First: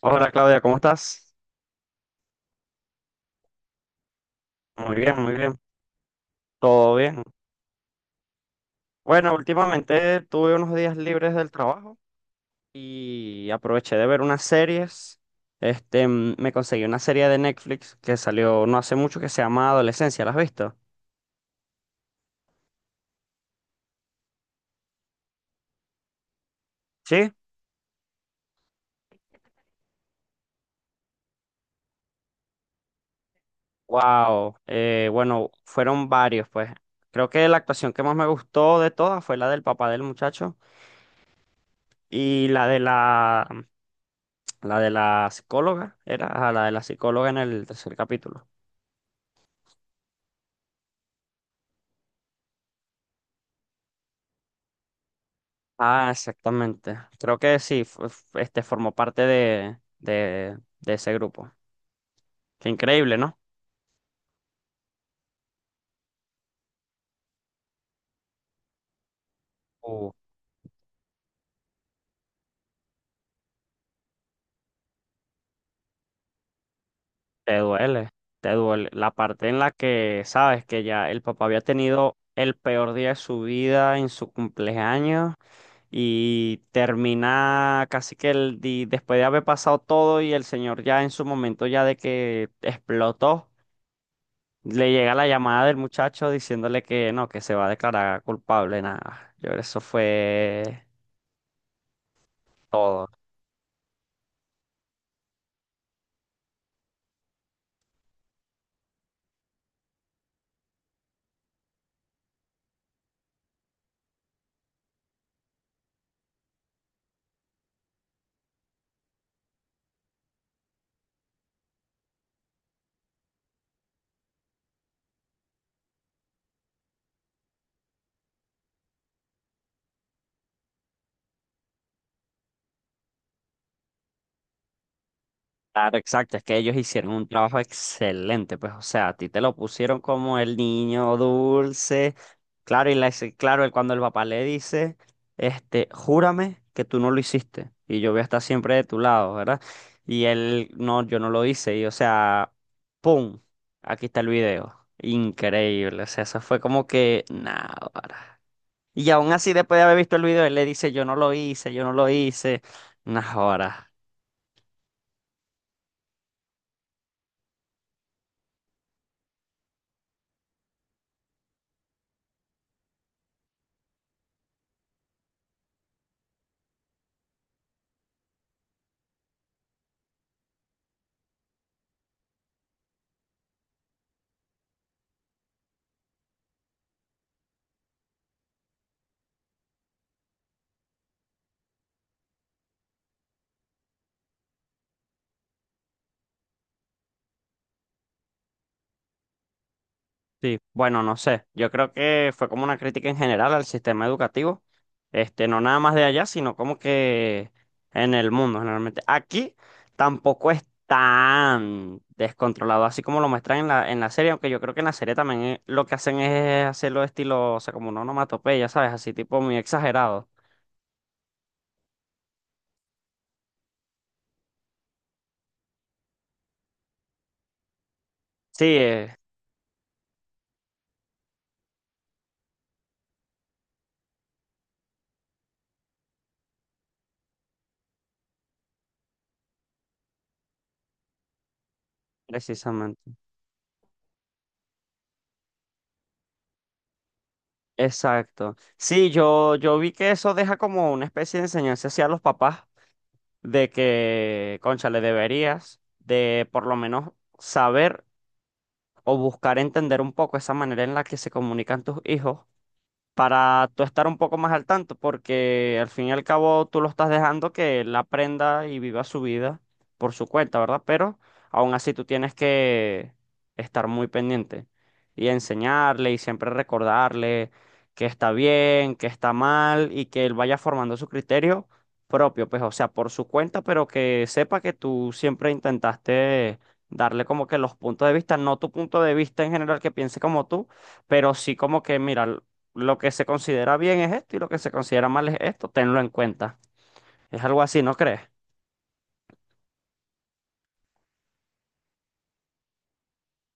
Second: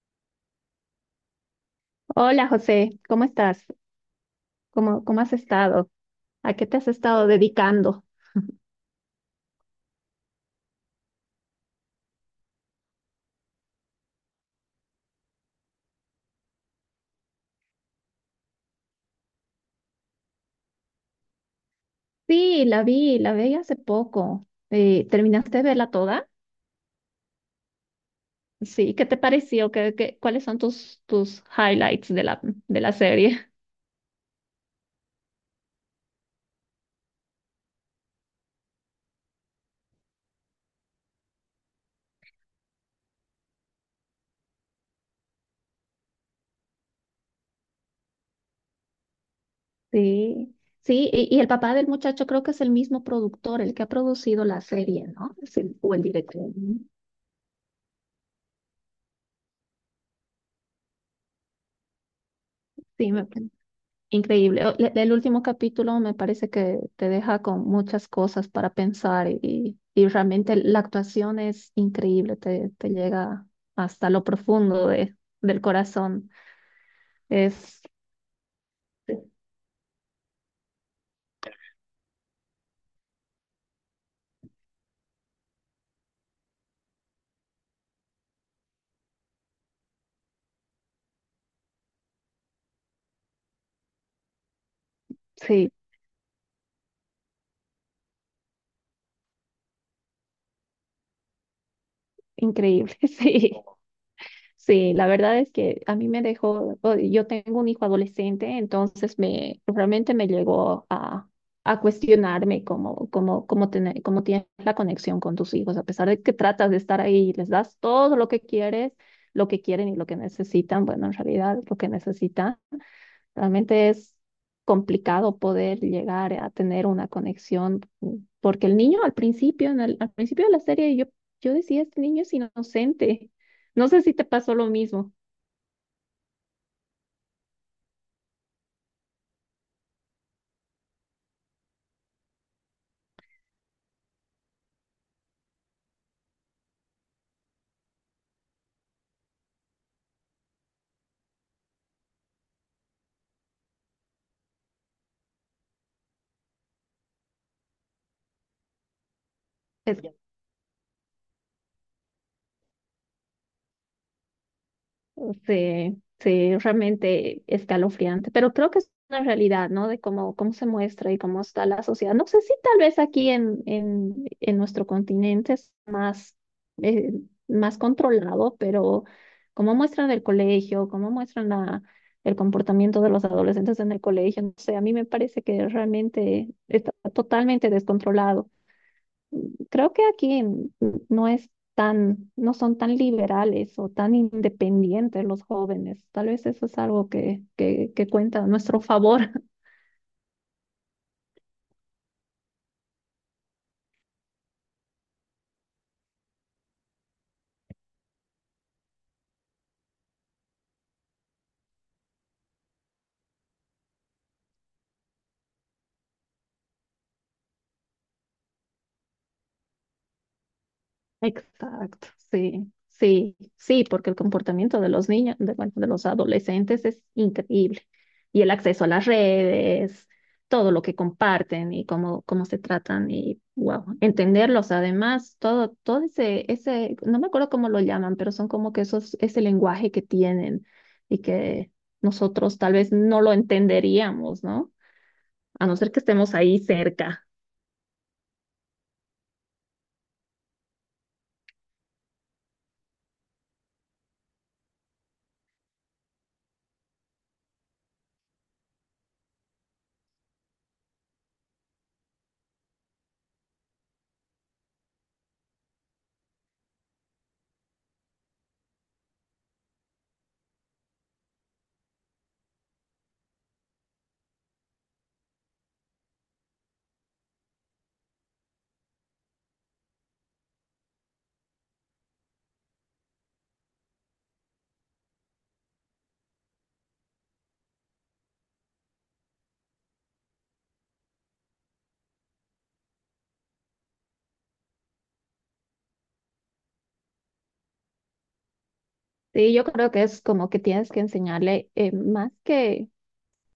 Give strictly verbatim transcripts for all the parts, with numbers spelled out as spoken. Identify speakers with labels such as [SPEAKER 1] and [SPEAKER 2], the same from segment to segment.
[SPEAKER 1] Hola Claudia, ¿cómo estás?
[SPEAKER 2] Hola José, ¿cómo estás?
[SPEAKER 1] Muy
[SPEAKER 2] ¿Cómo, cómo
[SPEAKER 1] bien,
[SPEAKER 2] has
[SPEAKER 1] muy bien,
[SPEAKER 2] estado? ¿A qué te has
[SPEAKER 1] todo bien.
[SPEAKER 2] estado dedicando?
[SPEAKER 1] Bueno, últimamente tuve unos días libres del trabajo y aproveché de ver unas series. Este, mm, me conseguí una serie de Netflix que salió no hace mucho que se llama Adolescencia, ¿la has visto?
[SPEAKER 2] Sí, la vi, la vi hace poco. Eh, ¿terminaste de verla toda?
[SPEAKER 1] Sí.
[SPEAKER 2] Sí, ¿qué te pareció? ¿Qué, qué- ¿cuáles son tus, tus highlights de la, de la serie?
[SPEAKER 1] Wow. Eh, bueno, fueron varios, pues. Creo que la actuación que más me gustó de todas fue la del papá del muchacho y la de la, la de la psicóloga, era ajá, la de la psicóloga en el tercer capítulo.
[SPEAKER 2] Sí, sí, y, y el papá del muchacho creo que es el mismo productor, el que ha producido la serie, ¿no? Es el- o el
[SPEAKER 1] Ah,
[SPEAKER 2] director.
[SPEAKER 1] exactamente. Creo que sí, f- f- este formó parte de, de, de ese grupo. Qué
[SPEAKER 2] Sí,
[SPEAKER 1] increíble,
[SPEAKER 2] me,
[SPEAKER 1] ¿no?
[SPEAKER 2] Increíble. O- le- El último capítulo me parece que te deja con muchas cosas para pensar y, y
[SPEAKER 1] Uh,
[SPEAKER 2] realmente la actuación es increíble, te, te llega hasta lo profundo de, del corazón.
[SPEAKER 1] Te
[SPEAKER 2] Es,
[SPEAKER 1] duele, te duele. La parte en la que sabes que ya el papá había tenido el peor día de su vida en su cumpleaños y termina casi que el di- después de haber pasado todo y el señor ya en su momento ya de que explotó. Le llega la llamada
[SPEAKER 2] sí,
[SPEAKER 1] del muchacho diciéndole que no, que se va a declarar culpable, nada. Yo, creo que eso fue
[SPEAKER 2] increíble,
[SPEAKER 1] todo.
[SPEAKER 2] sí. Sí, la verdad es que a mí me dejó, o- yo tengo un hijo adolescente, entonces me realmente me llegó a, a cuestionarme cómo, cómo, cómo, tener, cómo tienes la conexión con tus hijos, a pesar de que tratas de estar ahí y les das todo lo que quieres, lo que quieren y lo que necesitan, bueno, en realidad lo que necesitan. Realmente es complicado poder llegar a tener una conexión, mm, porque el niño al principio, en el- al principio de la serie, yo, yo decía, este niño es inocente. No sé si te pasó lo mismo.
[SPEAKER 1] Claro, exacto, es que ellos hicieron un trabajo excelente, pues, o sea, a ti te lo pusieron como el niño dulce. Claro, y la- claro, el- cuando el papá le dice, este, júrame que tú no lo hiciste y yo voy a estar siempre de tu lado, ¿verdad? Y él, no, yo no lo hice, y o sea, ¡pum! Aquí está el video. Increíble, o sea, eso fue como que, nada. Y aún así, después de haber
[SPEAKER 2] Es,
[SPEAKER 1] visto el video, él le dice, yo no lo hice, yo no lo hice. Unas horas.
[SPEAKER 2] Sí, sí, realmente escalofriante, pero creo que es una realidad, ¿no? De cómo, cómo se muestra y cómo está la sociedad. No sé si tal vez aquí en, en, en nuestro continente es más, eh, más controlado, pero cómo muestran el colegio, cómo muestran la, el comportamiento de los adolescentes en el colegio, no sé, a mí me parece que realmente está totalmente descontrolado. Creo que aquí en- no es tan, no son tan liberales o tan independientes los jóvenes. Tal vez eso es algo que, que, que cuenta a nuestro favor.
[SPEAKER 1] Sí, bueno, no sé. Yo creo que fue como una crítica en general al sistema educativo. Este, no nada más de allá, sino como que en el mundo, generalmente. Aquí tampoco es tan descontrolado, así como lo muestran en la, en la serie, aunque yo creo que en la serie también eh, lo que hacen es hacerlo estilo, o sea, como una onomatopeya, ¿sabes? Así tipo muy exagerado.
[SPEAKER 2] Exacto, sí, sí, sí, porque el comportamiento de los niños, de, bueno, de los adolescentes es increíble. Y el
[SPEAKER 1] Sí,
[SPEAKER 2] acceso a las
[SPEAKER 1] eh,
[SPEAKER 2] redes, todo lo que comparten y cómo, cómo se tratan y, wow, entenderlos además, todo, todo ese, ese, no me acuerdo cómo lo llaman, pero son como que esos, ese lenguaje que tienen y que nosotros tal vez
[SPEAKER 1] precisamente.
[SPEAKER 2] no lo entenderíamos, ¿no? A no ser que estemos ahí cerca.
[SPEAKER 1] Exacto. Sí, yo, yo vi que eso deja como una especie de enseñanza hacia los papás de que, concha, le deberías de por lo menos saber o buscar entender un poco esa manera en la que se comunican tus hijos para tú estar un poco más al tanto, porque al fin y al cabo tú lo estás dejando que él aprenda y viva su vida por su cuenta, ¿verdad? Pero aún así tú tienes que estar muy pendiente y enseñarle y siempre recordarle que está bien, que está mal y que él vaya formando su criterio propio, pues o sea, por su cuenta, pero que sepa que tú siempre intentaste darle como que los puntos de vista, no tu punto de vista en general que piense como tú, pero sí como que, mira, lo que se considera bien es esto y lo que se considera mal es esto, tenlo en cuenta. Es algo así, ¿no crees?
[SPEAKER 2] Sí, yo creo que es como que tienes que enseñarle, eh, más que,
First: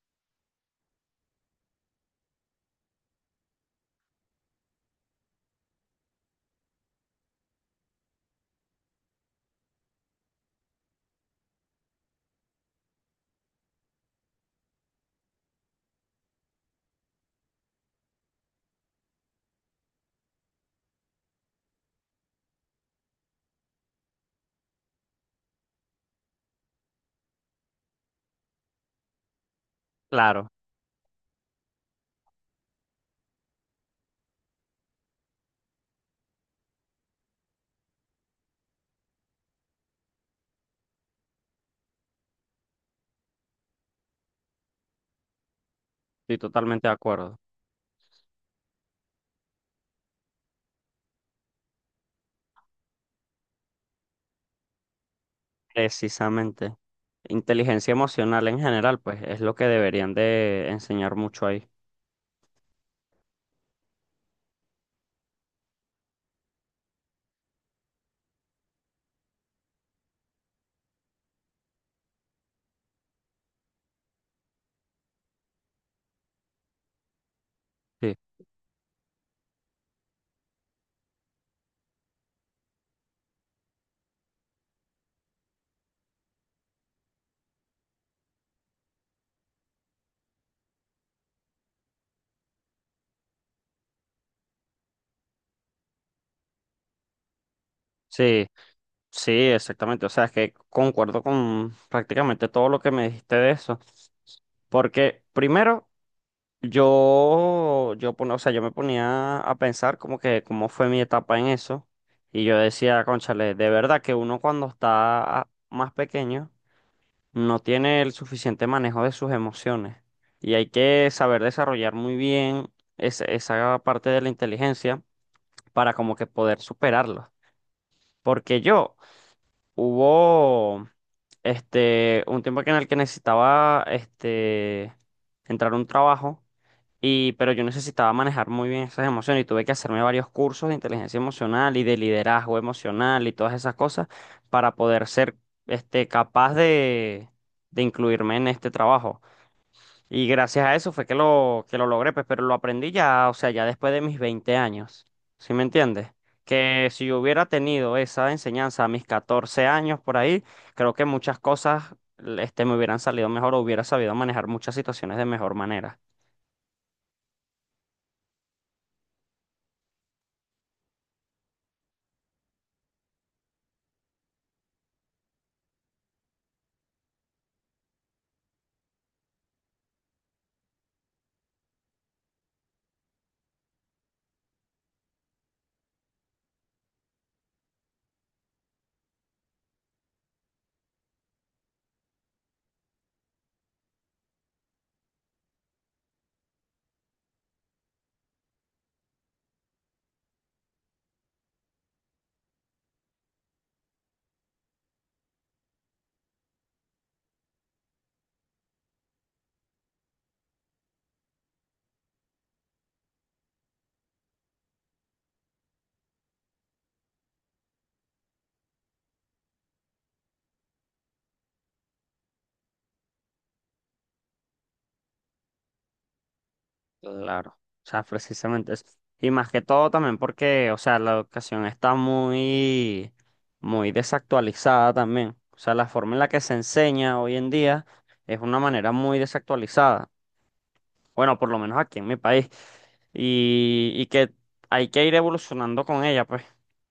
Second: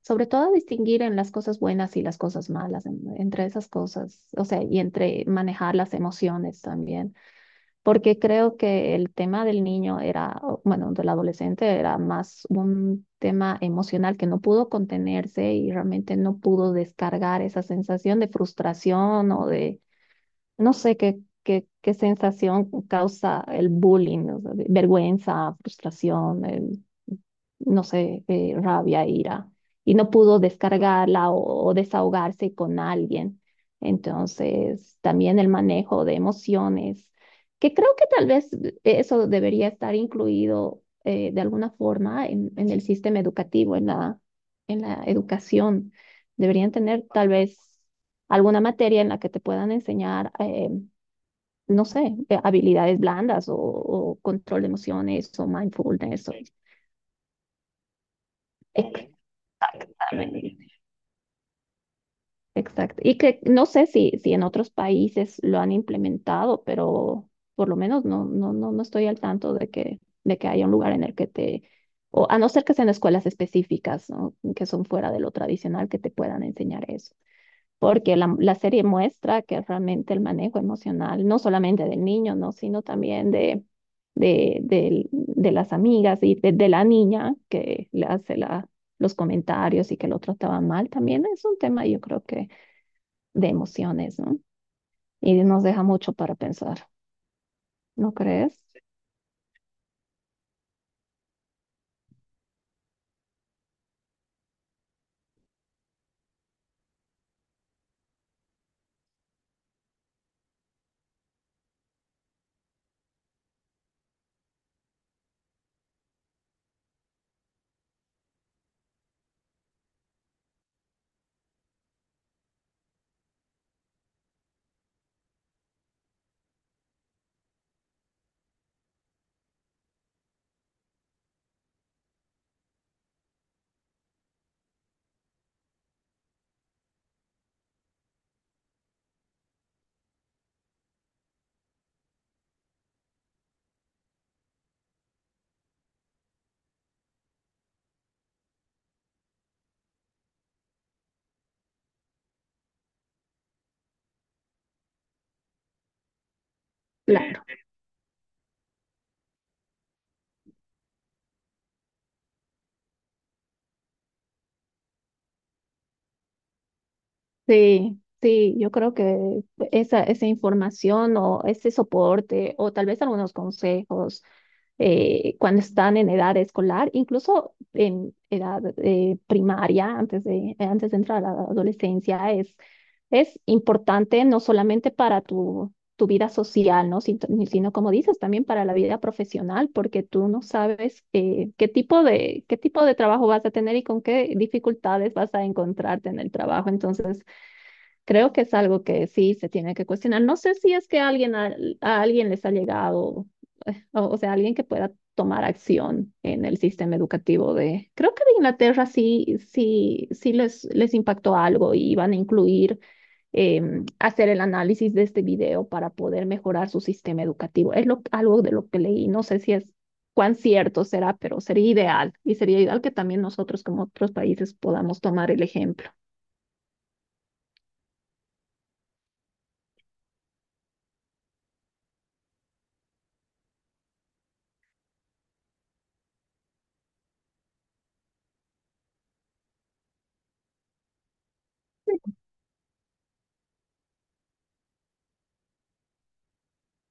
[SPEAKER 2] sobre todo, a distinguir en las cosas buenas y las cosas malas, en- entre esas cosas, o sea, y entre manejar las emociones también, porque creo que el tema del niño era, o, bueno, del adolescente era más un tema emocional que no pudo contenerse y realmente no pudo descargar esa sensación de frustración o de no sé qué, qué, qué sensación causa el bullying, o sea, de- vergüenza, frustración, el- no sé, eh, rabia, ira, y no pudo
[SPEAKER 1] Claro,
[SPEAKER 2] descargarla o, o desahogarse con alguien. Entonces, también el manejo de emociones, que creo que tal vez eso debería estar incluido, eh, de alguna forma en, en el sistema educativo, en la, en la educación.
[SPEAKER 1] estoy
[SPEAKER 2] Deberían
[SPEAKER 1] totalmente de
[SPEAKER 2] tener tal
[SPEAKER 1] acuerdo.
[SPEAKER 2] vez alguna materia en la que te puedan enseñar, eh, no sé, eh, habilidades blandas o, o control de emociones o mindfulness. o-
[SPEAKER 1] Precisamente. Inteligencia emocional en general, pues es lo que deberían
[SPEAKER 2] Exactamente,
[SPEAKER 1] de enseñar mucho ahí.
[SPEAKER 2] exacto. Y que no sé si, si en otros países lo han implementado, pero por lo menos no, no, no, no estoy al tanto de que, de que haya un lugar en el que te, o a no ser que sean escuelas específicas, ¿no?, que son fuera de lo tradicional, que te puedan enseñar eso. Porque
[SPEAKER 1] Sí,
[SPEAKER 2] la, la serie muestra que realmente el manejo emocional, no solamente del niño, ¿no?, sino también de, de, del- de las amigas y de, de la niña que le hace la, los comentarios y que lo trataba mal, también es un tema, yo creo que, de emociones, ¿no? Y nos deja mucho para pensar, ¿no
[SPEAKER 1] sí,
[SPEAKER 2] crees?
[SPEAKER 1] sí, exactamente. O sea, es que concuerdo con prácticamente todo lo que me dijiste de eso. Porque primero... Yo, yo, pon- o sea, yo me ponía a pensar como que cómo fue mi etapa en eso. Y yo decía, cónchale, de verdad que uno cuando está más pequeño no tiene el suficiente manejo de sus emociones. Y hay que saber desarrollar muy bien esa, esa parte de la inteligencia para como que poder superarlo. Porque yo hubo este un tiempo que en el que necesitaba este entrar a un trabajo y, pero yo necesitaba manejar muy bien esas emociones y tuve que hacerme varios cursos de inteligencia emocional y de liderazgo emocional y todas esas cosas para poder ser este, capaz de, de incluirme en este trabajo. Y gracias a eso fue que lo, que lo logré, pues, pero lo aprendí ya, o sea, ya después de mis veinte años. ¿Sí me entiendes? Que si yo
[SPEAKER 2] Claro.
[SPEAKER 1] hubiera tenido esa enseñanza a mis catorce años por ahí, creo que muchas cosas este, me hubieran salido mejor o hubiera sabido manejar muchas situaciones de mejor manera.
[SPEAKER 2] Sí, sí, yo creo que esa, esa información o ese soporte o tal vez algunos consejos, eh, cuando están en edad escolar, incluso en edad, eh, primaria, antes de, antes de entrar a la adolescencia, es, es importante no solamente para tu, tu vida social, ¿no? Sin- Sino, como dices, también para la vida profesional, porque tú no sabes, eh, qué tipo de, qué tipo de trabajo vas a tener y con qué dificultades vas a encontrarte en el trabajo. Entonces, creo que es algo que sí se tiene que cuestionar. No sé si es que alguien a, a alguien les ha llegado, eh, o, o sea, alguien que pueda tomar acción en el sistema educativo de, creo que de Inglaterra, sí, sí, sí les, les impactó algo y van a incluir, em, hacer el análisis de este video para poder mejorar su sistema educativo. Es lo, algo de lo que leí. No sé si es cuán cierto será, pero sería ideal y sería ideal que también nosotros como otros países podamos tomar el ejemplo.
[SPEAKER 1] Claro, o sea, precisamente eso. Y más que todo también porque, o sea, la educación está muy, muy desactualizada también. O sea, la forma en la que se enseña hoy en día es una manera muy desactualizada. Bueno, por lo menos aquí en mi país. Y, y que hay que ir evolucionando con ella, pues.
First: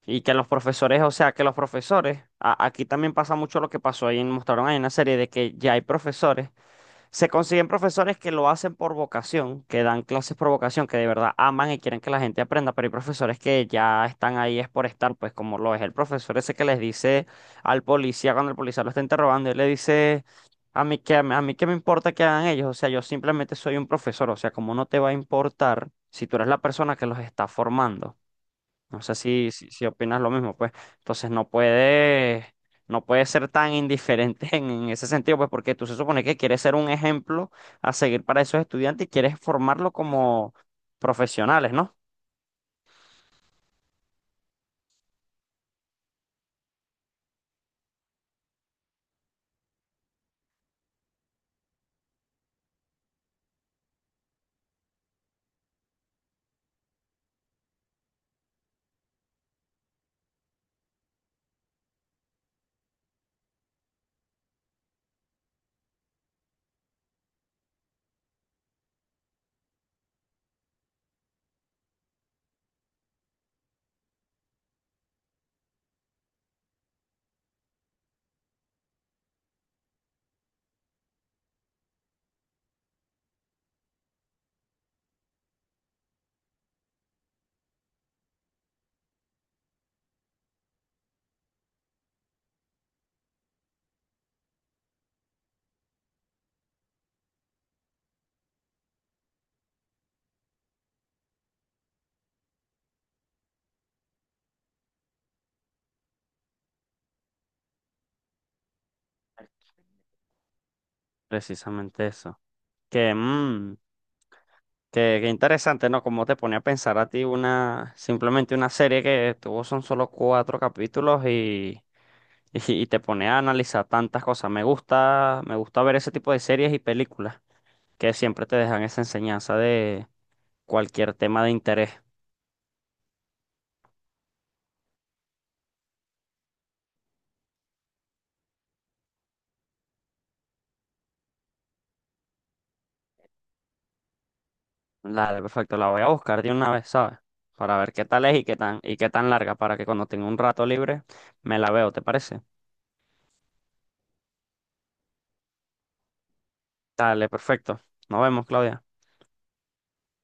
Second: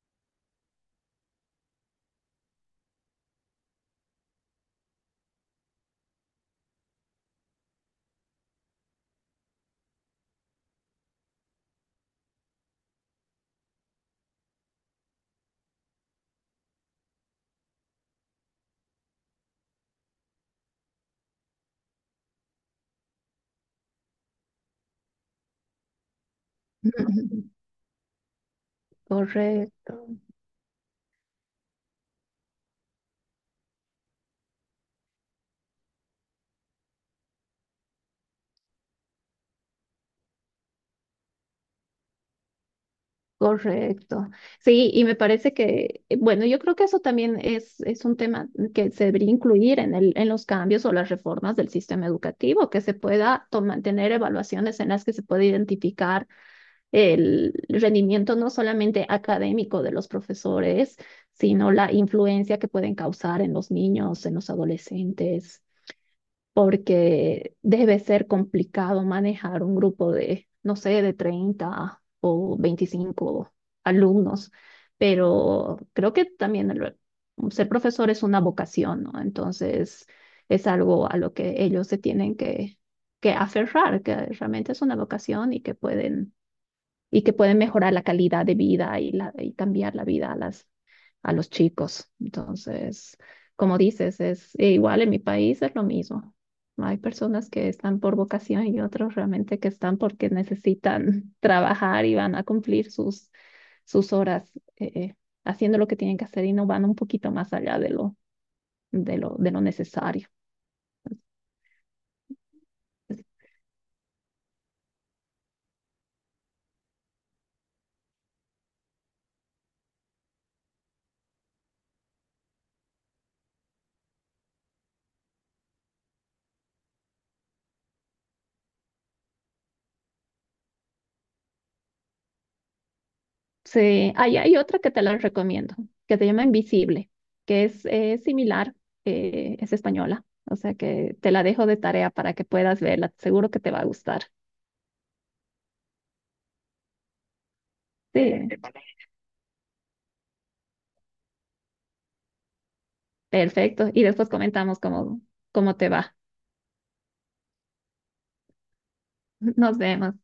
[SPEAKER 1] Y que los profesores, o sea, que los profesores, a- aquí también pasa mucho lo que pasó ahí, mostraron ahí una serie de que ya hay profesores se consiguen profesores que lo hacen por vocación, que dan clases por vocación, que de verdad aman y quieren que la gente aprenda, pero hay profesores que ya están ahí es por estar, pues como lo es el profesor ese que les dice al policía cuando el policía lo está interrogando, él le dice, a mí qué, a mí qué me importa que hagan ellos, o sea, yo simplemente soy un profesor, o sea, como no te va a importar si tú eres la persona que los está formando? No sé si, si, si
[SPEAKER 2] Correcto,
[SPEAKER 1] opinas lo mismo, pues. Entonces no puede, no puede ser tan indiferente en, en ese sentido, pues, porque tú se supone que quieres ser un ejemplo a seguir para esos estudiantes y quieres formarlo como profesionales, ¿no?
[SPEAKER 2] correcto. Sí, y me parece que, eh, bueno, yo creo que eso también es, es un tema que se debería incluir en el, en los cambios o las reformas del sistema educativo, que se pueda toma- tener evaluaciones en las que se pueda identificar el rendimiento no solamente académico de los profesores, sino la influencia que pueden causar en los niños, en los adolescentes. Porque debe ser complicado manejar un grupo de, no sé, de treinta o veinticinco alumnos, pero creo que también el- ser profesor es una vocación, ¿no? Entonces es algo a lo que ellos se tienen que, que aferrar, que realmente es una vocación y que pueden y que pueden mejorar la calidad de vida y, la, y cambiar la vida a, las, a los chicos. Entonces, como dices, es e igual en mi país es lo mismo. Hay personas que están por vocación y otros realmente que están porque necesitan trabajar y van a cumplir sus, sus horas, eh, eh, haciendo lo que tienen que hacer y no van un poquito más allá de lo, de lo, de lo necesario.
[SPEAKER 1] Precisamente eso. Que, mm, que, que interesante, ¿no? Como te pone a pensar a ti una, simplemente una serie que tuvo son solo cuatro capítulos y, y, y te pone a analizar tantas cosas. Me gusta, me gusta ver ese tipo de series y películas que siempre te dejan esa enseñanza de cualquier tema de interés.
[SPEAKER 2] Sí, ahí hay otra que te la recomiendo, que se llama Invisible, que es, eh, similar, eh, es española, o sea que te la dejo de tarea para que puedas verla, seguro que te va a gustar.
[SPEAKER 1] Dale, perfecto, la voy a buscar de una vez, ¿sabes? Para ver qué
[SPEAKER 2] Sí,
[SPEAKER 1] tal es y qué tan, y qué tan larga, para que cuando tenga un rato libre me la veo, ¿te parece?
[SPEAKER 2] perfecto. Y después comentamos cómo, cómo te va.
[SPEAKER 1] Dale, perfecto. Nos vemos, Claudia.
[SPEAKER 2] Nos vemos.